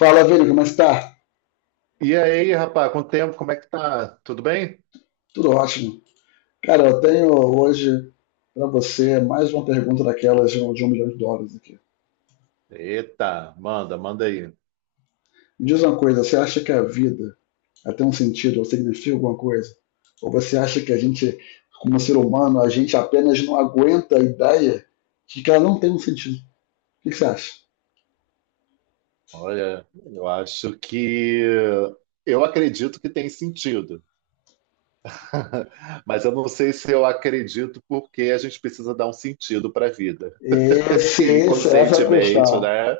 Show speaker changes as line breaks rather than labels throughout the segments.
Fala, Vini, como está?
E aí, rapaz, quanto tempo? Como é que tá? Tudo bem?
Tudo ótimo. Cara, eu tenho hoje para você mais uma pergunta daquelas de um milhão de dólares aqui.
Eita, manda aí.
Me diz uma coisa, você acha que a vida ela tem um sentido ou significa alguma coisa? Ou você acha que a gente, como ser humano, a gente apenas não aguenta a ideia de que ela não tem um sentido? O que que você acha?
Olha, eu acho que eu acredito que tem sentido, mas eu não sei se eu acredito porque a gente precisa dar um sentido para a vida.
Esse-
E
esse- essa é a
inconscientemente,
questão.
né?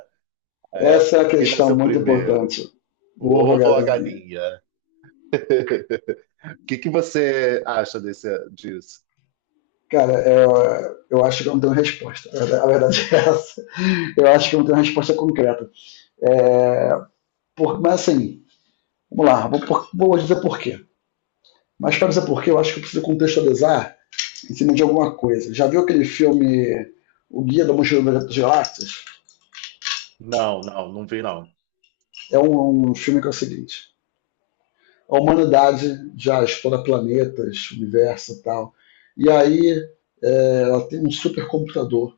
É,
Essa é a
quem
questão
nasceu
muito
primeiro,
importante.
o
Boa,
ovo ou a
galinha.
galinha? O que que você acha disso?
Cara, eu acho que eu não tenho resposta. A verdade é essa. Eu acho que não tem uma resposta concreta. É, mas assim, vamos lá, vou dizer por quê. Mas para dizer por quê, eu acho que eu preciso contextualizar em cima de alguma coisa. Já viu aquele filme O Guia da Mochila das Galáxias?
Não, não, não vi não.
É um filme que é o seguinte: a humanidade já explora planetas, universo e tal. E aí ela tem um supercomputador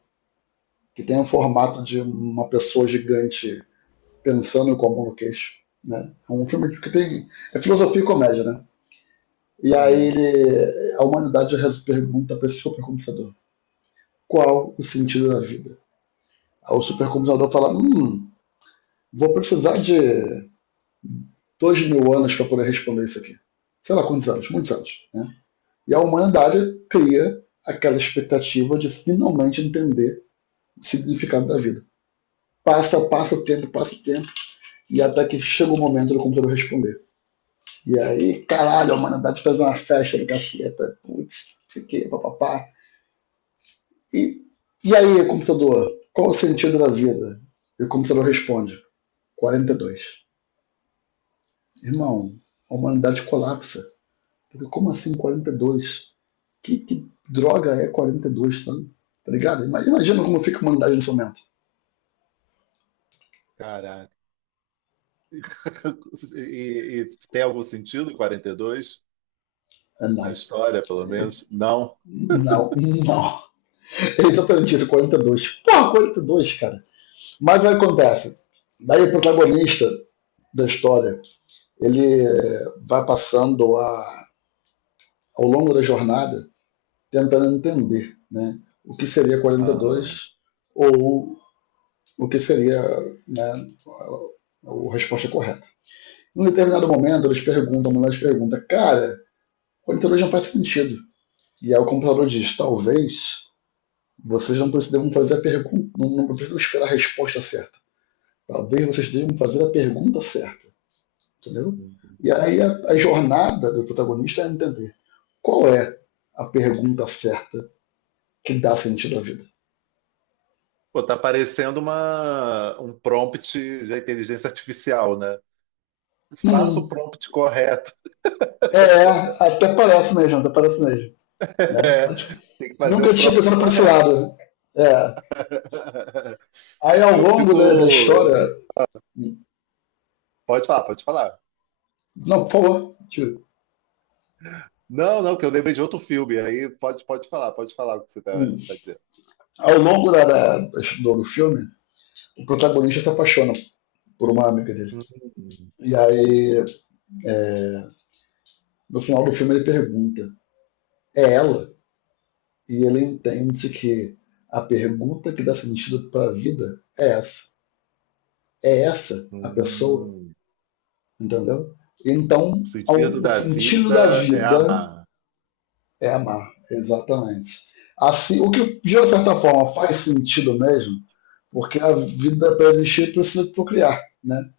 que tem o formato de uma pessoa gigante pensando com a mão no queixo. Né? É um filme que tem. É filosofia e comédia, né? E aí
Uhum.
a humanidade reza pergunta para esse supercomputador: qual o sentido da vida? Aí o supercomputador fala: vou precisar de 2000 anos para poder responder isso aqui. Sei lá quantos anos, muitos anos. Né? E a humanidade cria aquela expectativa de finalmente entender o significado da vida. Passa, passa o tempo, e até que chega o momento do computador responder. E aí, caralho, a humanidade faz uma festa do caceta. Putz, fiquei, papapá. E, e aí, computador, qual o sentido da vida? E o computador responde: 42. Irmão, a humanidade colapsa. Porque como assim 42? Que droga é 42, tá, tá ligado? Imagina como fica a humanidade nesse momento.
E tem algum sentido 42
Ah,
na
não,
história, pelo menos? Não.
não, não. É exatamente isso, 42. Porra, 42, cara. Mas aí acontece. Daí o protagonista da história, ele vai passando ao longo da jornada tentando entender né, o que seria
Aham.
42 ou o que seria né, a resposta correta. Em um determinado momento, eles perguntam, a mulher pergunta, cara, 42 não faz sentido. E aí o computador diz, talvez vocês não devam fazer a pergunta, não, não precisam esperar a resposta certa. Talvez vocês devam fazer a pergunta certa, entendeu? E aí a jornada do protagonista é entender qual é a pergunta certa que dá sentido à vida.
Pô, tá parecendo um prompt de inteligência artificial, né? Faça o
Hum,
prompt correto.
É, até parece mesmo, até parece mesmo. Né? Mas, tipo,
Tem que fazer o
nunca tinha
prompt
pensado por esse
correto.
lado. É. Aí ao
Eu
longo
fico.
da história.
Pode falar, pode falar.
Não, por favor. Tio.
Não, não, que eu lembrei de outro filme. Aí pode falar o que você
Hum.
tá dizendo.
Ao longo do filme, o protagonista se apaixona por uma amiga dele.
Hum,
E aí, é, no final do filme, ele pergunta: é ela? E ele entende que a pergunta que dá sentido para a vida é essa a pessoa,
hum.
entendeu?
O
Então,
sentido
o
da
sentido da
vida é
vida
amar.
é amar, exatamente. Assim, o que de certa
Ah,
forma faz sentido mesmo, porque a vida para existir precisa procriar, né?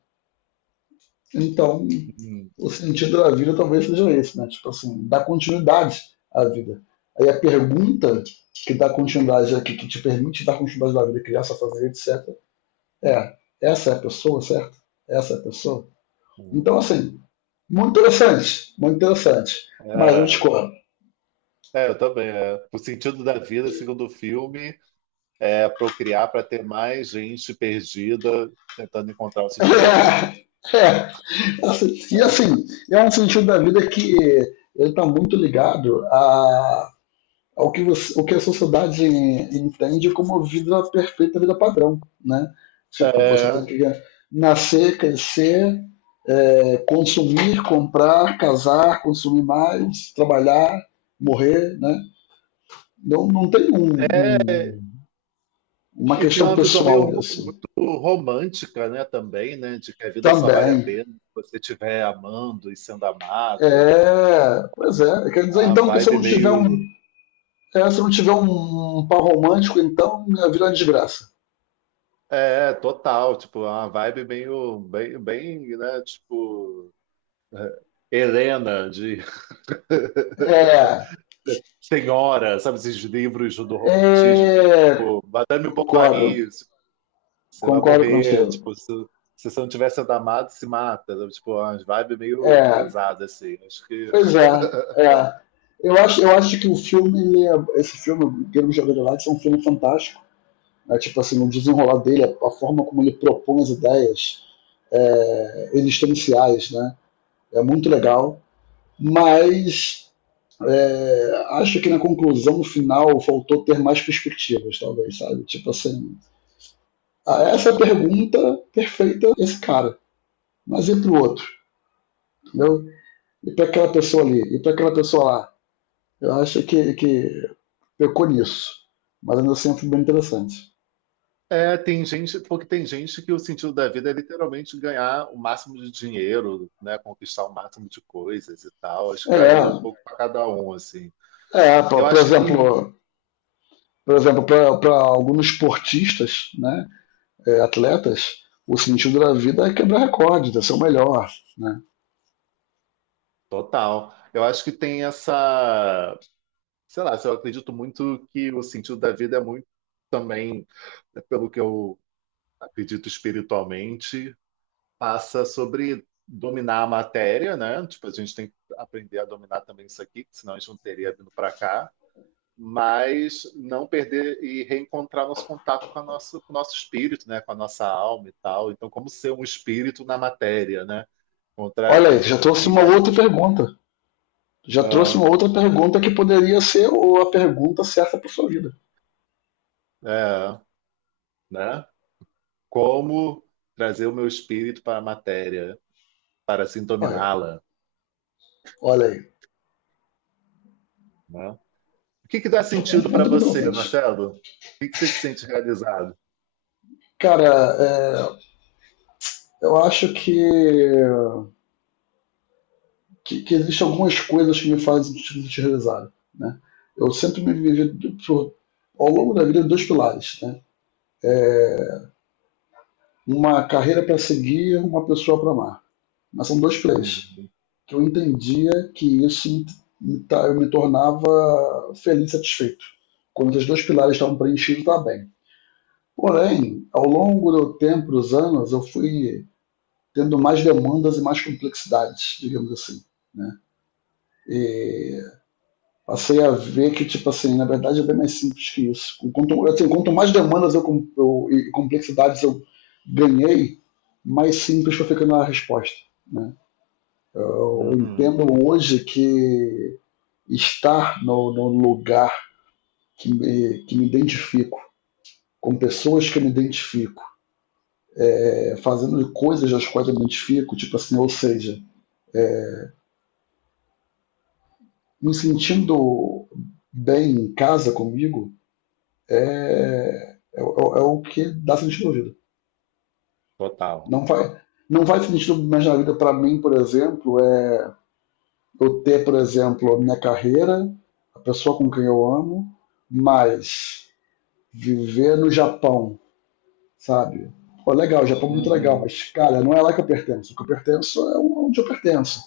Então,
hum,
o sentido da vida talvez seja esse, né? Tipo assim, dar continuidade à vida. Aí a pergunta que dá continuidade aqui, que te permite dar continuidade à vida, criar sua família, etc. É, essa é a pessoa, certo? Essa é a pessoa. Então,
hum.
assim, muito interessante, muito interessante, mas eu
É,
discordo.
eu também. É. O sentido da vida, segundo o filme, é procriar para ter mais gente perdida tentando encontrar o sentido da vida.
É, assim, e
É,
assim, é um sentido da vida que ele está muito ligado a, ao que, você, ao que a sociedade entende como vida perfeita, vida padrão, né? Tipo, você tem
é,
que nascer, crescer, consumir, comprar, casar, consumir mais, trabalhar, morrer, né? Não, não tem um, uma
e tem
questão
uma visão meio
pessoal
muito
disso.
romântica, né, também, né, de que a vida só vale a
Também,
pena se você estiver amando e sendo amado. E
é, pois é. Quer dizer,
a
então, que se eu
vibe
não tiver um,
meio
é, se eu não tiver um par romântico, então minha vida é uma desgraça.
total, tipo, uma vibe meio bem, né, tipo Helena de
É,
Senhora, sabe esses livros do
é,
romantismo, né? Tipo, Madame
concordo,
Bovary, tipo, você vai
concordo
morrer,
contigo.
tipo, se você não tiver sendo amado, se mata, sabe? Tipo, umas vibes meio
É,
pesadas, assim. Acho que...
pois é, é. Eu acho que o filme, esse filme, Guilherme Jogador de Lápis, é um filme fantástico. Né? Tipo assim, o desenrolar dele, a forma como ele propõe as ideias existenciais, né? É muito legal. Mas acho que na conclusão final faltou ter mais perspectivas, talvez, sabe? Tipo assim, ah, essa pergunta perfeita esse cara, mas e pro outro, entendeu? E para aquela pessoa ali, e para aquela pessoa lá. Eu acho que pecou nisso, mas ainda assim foi bem interessante.
É, tem gente, porque tem gente que o sentido da vida é literalmente ganhar o máximo de dinheiro, né? Conquistar o máximo de coisas e tal. Acho que
É,
varia um pouco para cada um, assim.
é por
Eu
por
acho que
exemplo,
tem...
por exemplo, para alguns esportistas, né, atletas, o sentido da vida é quebrar recordes, é ser o melhor, né?
Total. Eu acho que tem essa, sei lá, eu acredito muito que o sentido da vida é muito também, né, pelo que eu acredito espiritualmente, passa sobre dominar a matéria, né? Tipo, a gente tem que aprender a dominar também isso aqui, senão a gente não teria vindo para cá. Mas não perder e reencontrar nosso contato com, a nossa, com o nosso espírito, né? Com a nossa alma e tal. Então, como ser um espírito na matéria, né? Contra,
Olha aí, tu já trouxe
e
uma outra
aí,
pergunta. Tu já trouxe
ah,
uma outra pergunta que poderia ser a pergunta certa para sua vida.
é, né? Como trazer o meu espírito para a matéria, para assim
Olha,
dominá-la,
olha aí.
né? O que que dá
Vamos
sentido para
vamos para
você,
frente.
Marcelo? O que que você se sente realizado?
Cara, é, eu acho que existem algumas coisas que me fazem te realizar, né? Eu sempre me vivi ao longo da vida dois pilares, né? Uma carreira para seguir, uma pessoa para amar. Mas são dois pilares,
Uhum,
que eu entendia que isso eu me tornava feliz, satisfeito. Quando esses dois pilares estavam preenchidos, estava bem. Porém, ao longo do tempo, dos anos, eu fui tendo mais demandas e mais complexidades, digamos assim. Né? E passei a ver que, tipo assim, na verdade é bem mais simples que isso. Quanto mais demandas e complexidades eu ganhei, mais simples foi ficando a resposta. Né? Eu
uhum,
entendo hoje que estar no lugar que me identifico, com pessoas que eu me identifico, fazendo coisas das quais eu me identifico, tipo assim, ou seja, me sentindo bem em casa comigo é o que dá sentido à vida.
total.
Não vai, não vai sentido mais na vida para mim, por exemplo, eu ter, por exemplo, a minha carreira, a pessoa com quem eu amo, mas viver no Japão, sabe? Pô, legal, Japão é muito legal,
Uhum.
mas, cara, não é lá que eu pertenço. O que eu pertenço é onde eu pertenço.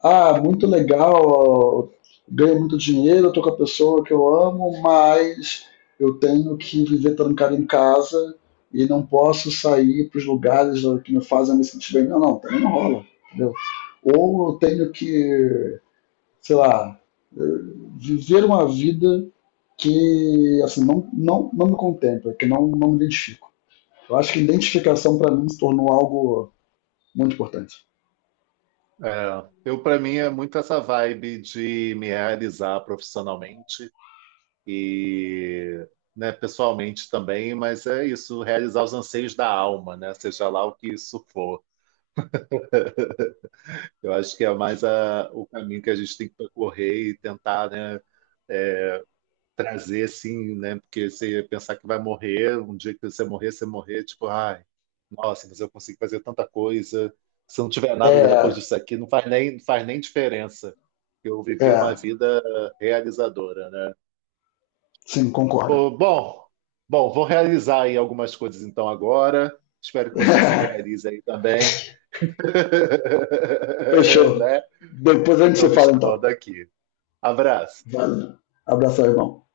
Ah, muito legal, ganho muito dinheiro, estou com a pessoa que eu amo, mas eu tenho que viver trancado em casa e não posso sair para os lugares que me fazem me sentir bem. Não, não, também não rola, entendeu? Ou eu tenho que, sei lá, viver uma vida que assim, não, não, não me contempla, que não, não me identifico. Eu acho que identificação para mim se tornou algo muito importante.
É, eu, para mim, é muito essa vibe de me realizar profissionalmente e, né, pessoalmente também, mas é isso, realizar os anseios da alma, né, seja lá o que isso for. Eu acho que é mais o caminho que a gente tem que percorrer e tentar, né, é, trazer assim, né? Porque você ia pensar que vai morrer, um dia que você morrer, tipo, ai, nossa, mas eu consigo fazer tanta coisa. Se não tiver nada depois
É,
disso aqui, não faz nem, não faz nem diferença. Eu vivi uma
é,
vida realizadora, né?
sim, concordo.
Pô, bom, vou realizar aí algumas coisas então agora. Espero que você se realize aí também,
Fechou.
né?
Depois a
Que
gente
estão
se
me
fala então.
chamando aqui. Abraço.
Valeu. Abraço, irmão.